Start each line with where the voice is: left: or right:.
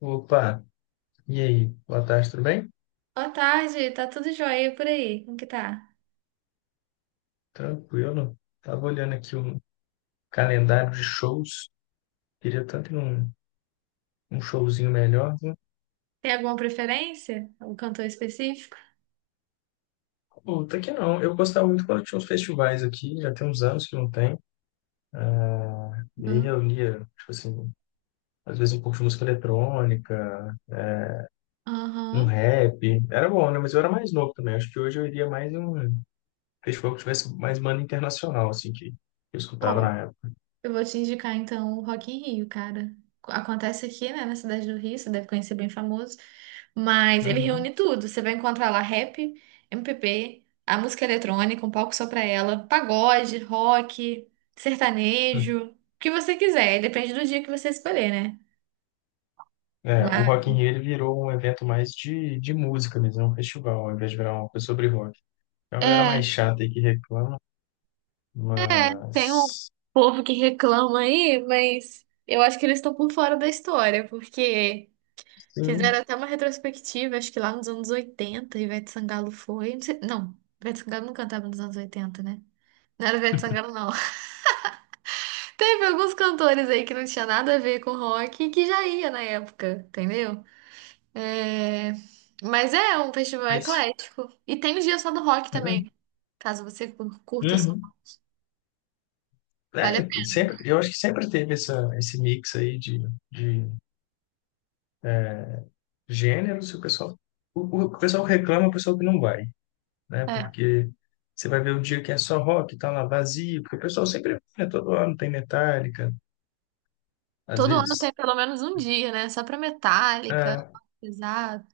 left: Opa, e aí? Boa tarde, tudo bem?
right: Boa tarde, tá tudo jóia e por aí? Como que tá?
left: Tranquilo. Tava olhando aqui um calendário de shows. Queria tanto ir num showzinho melhor, né?
right: Tem alguma preferência? Algum cantor específico?
left: Puta que não. Eu gostava muito quando tinha uns festivais aqui, já tem uns anos que não tem. Ah, e aí
right: Não.
left: reunia, tipo assim, às vezes um pouco de música eletrônica, um
right: Aham.
left: rap. Era bom, né? Mas eu era mais novo também. Acho que hoje eu iria mais em um festival que tivesse mais banda internacional, assim, que eu escutava
right: Ó,
left: na época.
right: eu vou te indicar então o Rock in Rio, cara. Acontece aqui, né, na cidade do Rio, você deve conhecer bem famoso. Mas ele reúne tudo. Você vai encontrar lá rap, MPB, a música eletrônica, um palco só pra ela, pagode, rock,
left: Uhum.
right: sertanejo, o que você quiser. Depende do dia que você escolher, né?
left: É, o
right: Mas...
left: Rock in Rio ele virou um evento mais de música mesmo, é um festival, ao invés de virar uma coisa sobre rock. É uma galera
right: É,
left: mais chata aí que reclama,
right: É, tem um
left: mas.
right: povo que reclama aí, mas eu acho que eles estão por fora da história, porque fizeram
left: Sim,
right: até uma retrospectiva, acho que lá nos anos 80, Ivete Sangalo foi. Não, Ivete Sangalo não cantava nos anos oitenta, né? Não era Ivete Sangalo, não. Teve alguns cantores aí que não tinha nada a ver com rock que já ia na época, entendeu? É, mas é um festival
left: mas.
right: eclético. E tem os dias só do rock
left: Uhum.
right: também, caso você curta só.
left: Uhum.
right: Vale a
left: É, sempre, eu acho que sempre teve essa, esse mix aí de é, gêneros, e o pessoal, o pessoal que reclama, é o pessoal que não vai, né?
right: pena.
left: Porque você vai ver o dia que é só rock, tá lá vazio, porque o pessoal sempre, né, todo ano tem Metallica, às
right: Todo ano tem
left: vezes.
right: pelo menos um dia, né? Só pra Metallica,
left: É.
right: pesado.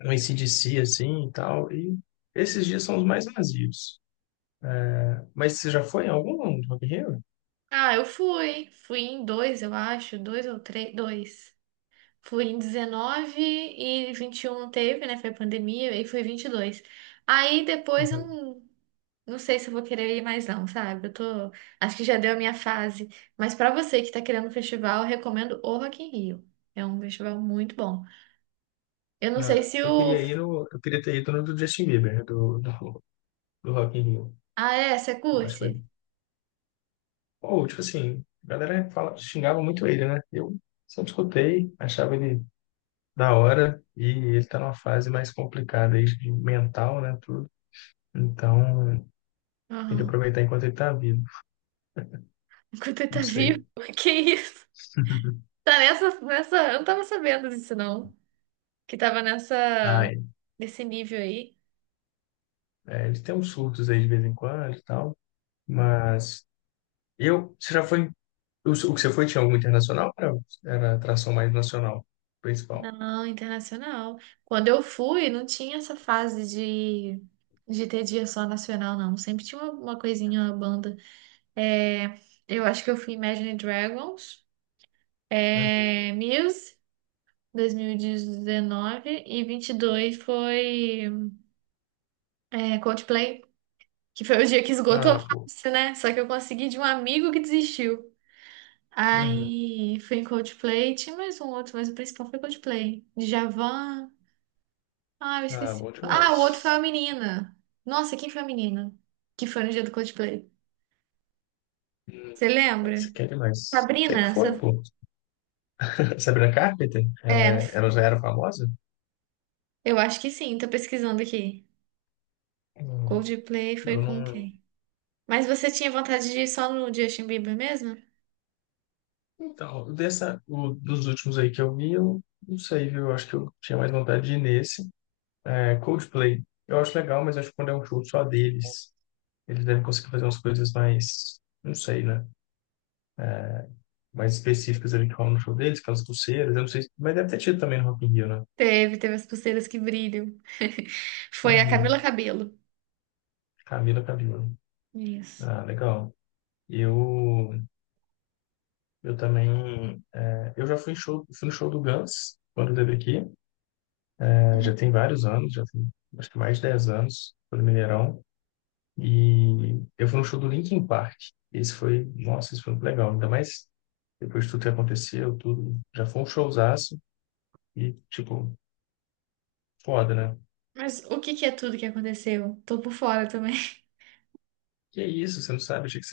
left: No AC/DC, assim, e tal. E esses dias são os mais vazios. Mas você já foi em algum do Rock in Rio?
right: Ah, eu fui. Fui em dois, eu acho. Dois ou três. Dois. Fui em 19 e 21 teve, né? Foi pandemia. E fui 22. Aí depois eu
left: Uhum.
right: não sei se eu vou querer ir mais não, sabe? Eu tô... Acho que já deu a minha fase. Mas pra você que tá querendo um festival, eu recomendo o Rock in Rio. É um festival muito bom. Eu não sei
left: Ah,
right: se o...
left: eu queria ter ido no do Justin Bieber, né, do Rock in Rio.
right: Ah, é? Você
left: Eu acho que vai.
right: curte?
left: Ou, tipo assim, a galera fala, xingava muito ele, né? Eu sempre escutei, achava ele da hora e ele tá numa fase mais complicada aí, de mental, né, tudo. Então, tem que
right: Aham.
left: aproveitar enquanto ele tá vivo.
right: Enquanto ele tá
left: Não sei.
right: vivo? Que isso? Tá nessa. Eu não tava sabendo disso, não. Que tava
left: Ah,
right: nessa.
left: é.
right: Nesse nível aí.
left: É, ele tem uns surtos aí de vez em quando e tal. Mas você já foi, o que você foi tinha algum internacional? Era atração mais nacional, principal.
right: Não, internacional. Quando eu fui, não tinha essa fase de ter dia só nacional, não. Sempre tinha uma coisinha, uma banda. É, eu acho que eu fui Imagine Dragons,
left: Uhum.
right: é, Muse, dois mil e 22 foi é, Coldplay. Que foi o dia que esgotou
left: Ah, pô.
right: fácil, né? Só que eu consegui de um amigo que desistiu.
left: Uhum.
right: Aí fui em Coldplay, tinha mais um outro, mas o principal foi Coldplay. Djavan. Ah, eu
left: Ah,
right: esqueci.
left: bom
right: Ah, o outro
left: demais.
right: foi a menina. Nossa, quem foi a menina? Que foi no dia do Coldplay.
left: Hum.
right: Você
left: Mas você
right: lembra?
left: quer demais. Sei que
right: Sabrina?
left: foi,
right: Sa-
left: pô. Sabrina Carpenter? Ela,
right: É,
left: ela já era famosa?
right: eu acho que sim, tô pesquisando aqui.
left: Não,
right: Coldplay foi
left: eu
right: com
left: não.
right: quem? Mas você tinha vontade de ir só no Justin Bieber mesmo?
left: Então, dessa, dos últimos aí que eu vi, eu não sei, viu? Eu acho que eu tinha mais vontade de ir nesse. É, Coldplay. Eu acho legal, mas acho que quando é um show só deles, eles devem conseguir fazer umas coisas mais. Não sei, né? Mais específicas ali que rolam no show deles, aquelas pulseiras, eu não sei, mas deve ter tido também no Rock in Rio, né?
right: Teve as pulseiras que brilham. Foi a Camila
left: Uhum.
right: Cabello.
left: Camila Cabello.
right: Isso.
left: Ah, legal. Eu, eu também, eu já fui, em show, fui no show do Guns, quando teve aqui. É, já tem vários anos, já tem acho que mais de 10 anos, foi no Mineirão, e eu fui no show do Linkin Park. Esse foi, nossa, esse foi muito legal, ainda mais depois de tudo que aconteceu, tudo, já foi um showzaço, e tipo, foda, né?
right: Mas o que que é tudo que aconteceu? Tô por fora também.
left: Que é isso, você não sabe? Achei que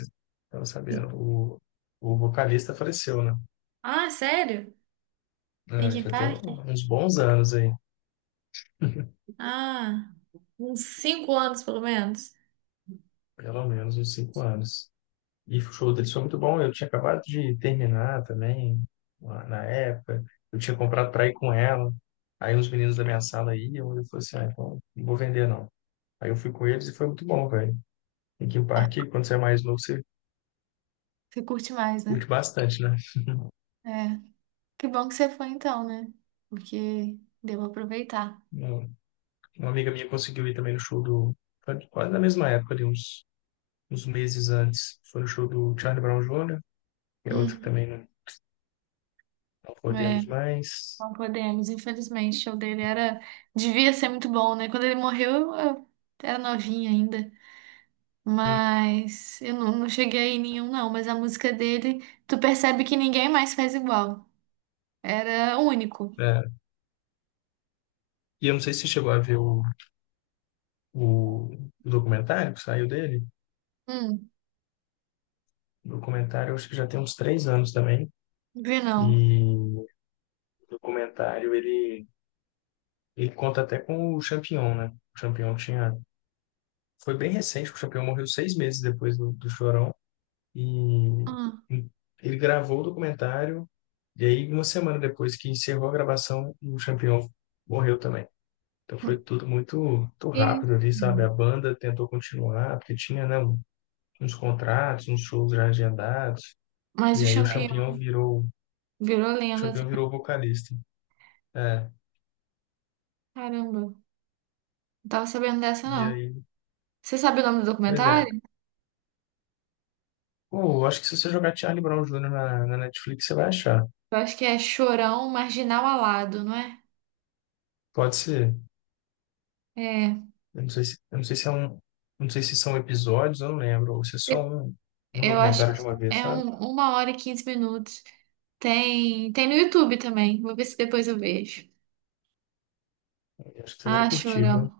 left: você. Eu não. O, o vocalista faleceu, né?
right: Ah, sério?
left: É,
right: Linkin
left: já tem
right: Park?
left: uns bons anos aí,
right: Ah, uns 5 anos pelo menos.
left: pelo menos uns 5 anos. E o show deles foi muito bom. Eu tinha acabado de terminar também, lá na época. Eu tinha comprado para ir com ela. Aí uns meninos da minha sala iam, e eu falei assim, ah, então não vou vender não. Aí eu fui com eles e foi muito bom, velho. Linkin
right: Ah,
left: Park, quando você é mais novo, você
right: você curte mais,
left: curte
right: né?
left: bastante, né?
right: É. Que bom que você foi então, né? Porque deu aproveitar.
left: Uma uma amiga minha conseguiu ir também no show do. Quase na mesma época, ali, uns meses antes foi o show do Charlie Brown Jr., que é outro que
right: Uhum.
left: também não, não
right: É,
left: podemos mais.
right: não podemos, infelizmente. O show dele era. Devia ser muito bom, né? Quando ele morreu, eu era novinha ainda.
left: Hum,
right: Mas eu não cheguei em nenhum, não. Mas a música dele, tu percebe que ninguém mais faz igual. Era único.
left: é. E eu não sei se você chegou a ver o, documentário que saiu dele.
right: Hum.
left: O documentário eu acho que já tem uns 3 anos também.
right: Vinão.
left: E o documentário ele conta até com o Champion, né? O Champion tinha. Foi bem recente, que o Champion morreu 6 meses depois do Chorão. E
right: Ah,
left: ele gravou o documentário. E aí, uma semana depois que encerrou a gravação, o Champion morreu também. Então foi tudo muito, muito
right: que isso,
left: rápido ali, sabe?
right: menina?
left: A banda tentou continuar, porque tinha, né, uns contratos, uns shows já agendados,
right: Mas o
left: e aí
right: champignon virou
left: O
right: lenda
left: Champignon
right: também.
left: virou vocalista. É,
right: Caramba, não tava sabendo dessa,
left: e
right: não.
left: aí,
right: Você sabe o nome do
left: pois é.
right: documentário?
left: Pô, eu acho que se você jogar Charlie Brown Jr. na Netflix, você vai achar.
right: Eu acho que é Chorão Marginal Alado, não é?
left: Pode ser.
right: É.
left: Eu não sei se é um, não sei se são episódios, eu não lembro, ou se é só
right: Eu
left: um
right: eu acho que
left: documentário de uma vez,
right: é
left: sabe?
right: um, 1 hora e 15 minutos. Tem no YouTube também. Vou ver se depois eu vejo.
left: Eu acho que você vai
right: Ah,
left: curtir,
right: Chorão.
left: viu?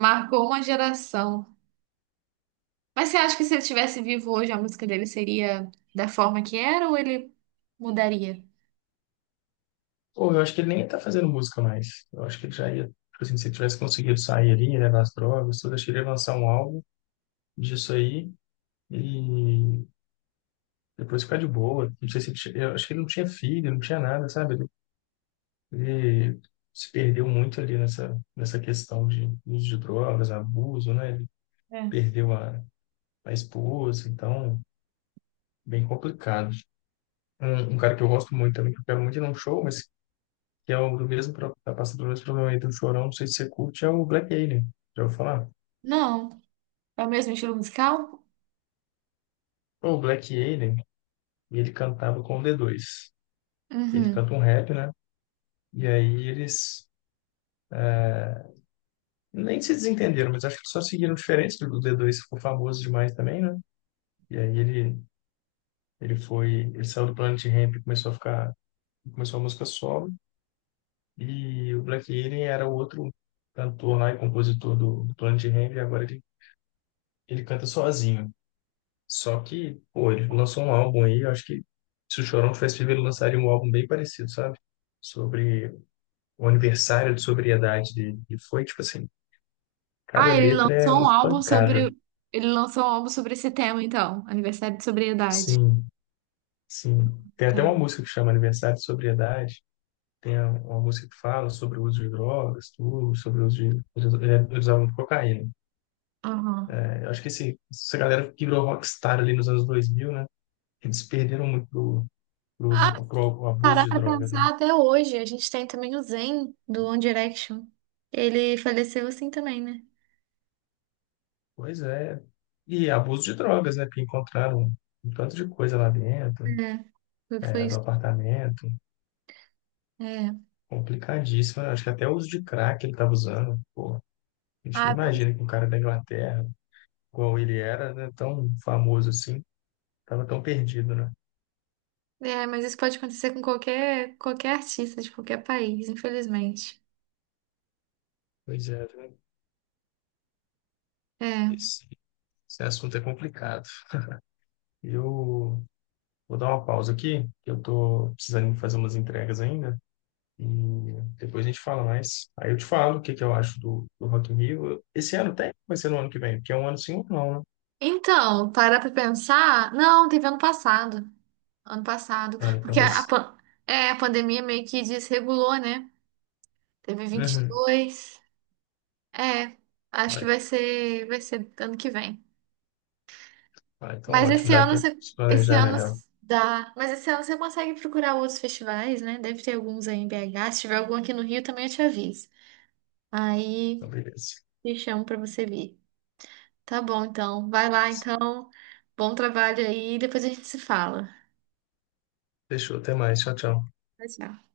right: Marcou uma geração. Mas você acha que se ele estivesse vivo hoje, a música dele seria da forma que era ou ele mudaria?
left: Pô, eu acho que ele nem ia estar fazendo música mais. Eu acho que ele já ia, tipo assim, se ele tivesse conseguido sair ali, né, das drogas, tudo, acho que ele ia lançar um álbum disso aí e depois ficar de boa. Não sei se ele, eu acho que ele não tinha filho, não tinha nada, sabe? Ele se perdeu muito ali nessa questão de uso de drogas, abuso, né? Ele
right: É.
left: perdeu a esposa, então, bem complicado. Um cara que eu gosto muito também, que eu quero muito ir num show, mas que é o do mesmo, tá passando pelo mesmo problema aí do Chorão, não sei se você curte, é o Black Alien. Já ouviu falar?
right: Não. É o mesmo estilo musical?
left: O Black Alien, ele cantava com o D2. Ele
right: Uhum.
left: canta um rap, né? E aí eles nem se desentenderam, mas acho que só seguiram diferentes do D2, ficou famoso demais também, né? E aí ele saiu do Planet Hemp e começou a ficar, começou a música solo. E o Black Alien era o outro cantor lá e compositor do Planet Hemp, e agora ele canta sozinho. Só que, pô, ele lançou um álbum aí, eu acho que se o Chorão tivesse vivo, ele lançaria um álbum bem parecido, sabe? Sobre o aniversário de sobriedade dele. E foi, tipo assim, cada
right: Ah, ele
left: letra é
right: lançou um
left: uma
right: álbum
left: pancada.
right: sobre. Ele lançou um álbum sobre esse tema, então. Aniversário de sobriedade.
left: Sim, sim. Tem até
right: Tá.
left: uma música que chama Aniversário de Sobriedade. Tem uma música que fala sobre o uso de drogas, tudo, sobre o uso de. Eles usavam cocaína,
right: Aham.
left: né? Eu acho que esse, essa galera que virou rockstar ali nos anos 2000, né? Eles perderam muito
right: Ah,
left: pro abuso
right: parar
left: de
right: pra
left: drogas, né?
right: pensar até hoje. A gente tem também o Zayn, do One Direction. Ele faleceu assim também, né?
left: Pois é. E abuso de drogas, né? Porque encontraram um tanto de coisa lá dentro,
right: É. Foi
left: do
right: isso.
left: apartamento.
right: É.
left: Complicadíssimo, né? Acho que até o uso de crack ele estava usando. Pô, a gente não
right: Ah, pois
left: imagina que um cara da Inglaterra, igual ele era, né? Tão famoso assim, estava tão perdido, né?
right: é, mas isso pode acontecer com qualquer artista de qualquer país, infelizmente.
left: Pois é, né?
right: É.
left: esse, esse assunto é complicado. Eu vou dar uma pausa aqui, que eu tô precisando fazer umas entregas ainda. E depois a gente fala mais. Aí eu te falo o que que eu acho do Rock in Rio. Esse ano tem? Vai ser no ano que vem? Porque é um ano sim ou não, né?
right: Então, parar pra pensar. Não, teve ano passado. Ano passado.
left: Ah, então
right: Porque
left: vai ser.
right: é, a pandemia meio que desregulou, né? Teve vinte e
left: Uhum.
right: dois É, acho que
left: Ah,
right: vai ser ano que vem.
left: ah, então
right: Mas
left: ótimo. Dá tempo de se
right: esse
left: planejar
right: ano
left: melhor.
right: dá. Mas esse ano você consegue procurar outros festivais, né? Deve ter alguns aí em BH. Se tiver algum aqui no Rio, também eu te aviso.
left: Então,
right: Aí
left: beleza.
right: te chamo pra você vir. Tá bom, então. Vai lá,
left: Beleza.
right: então. Bom trabalho aí. Depois a gente se fala.
left: Fechou. Até mais. Tchau, tchau.
right: Tchau, tchau.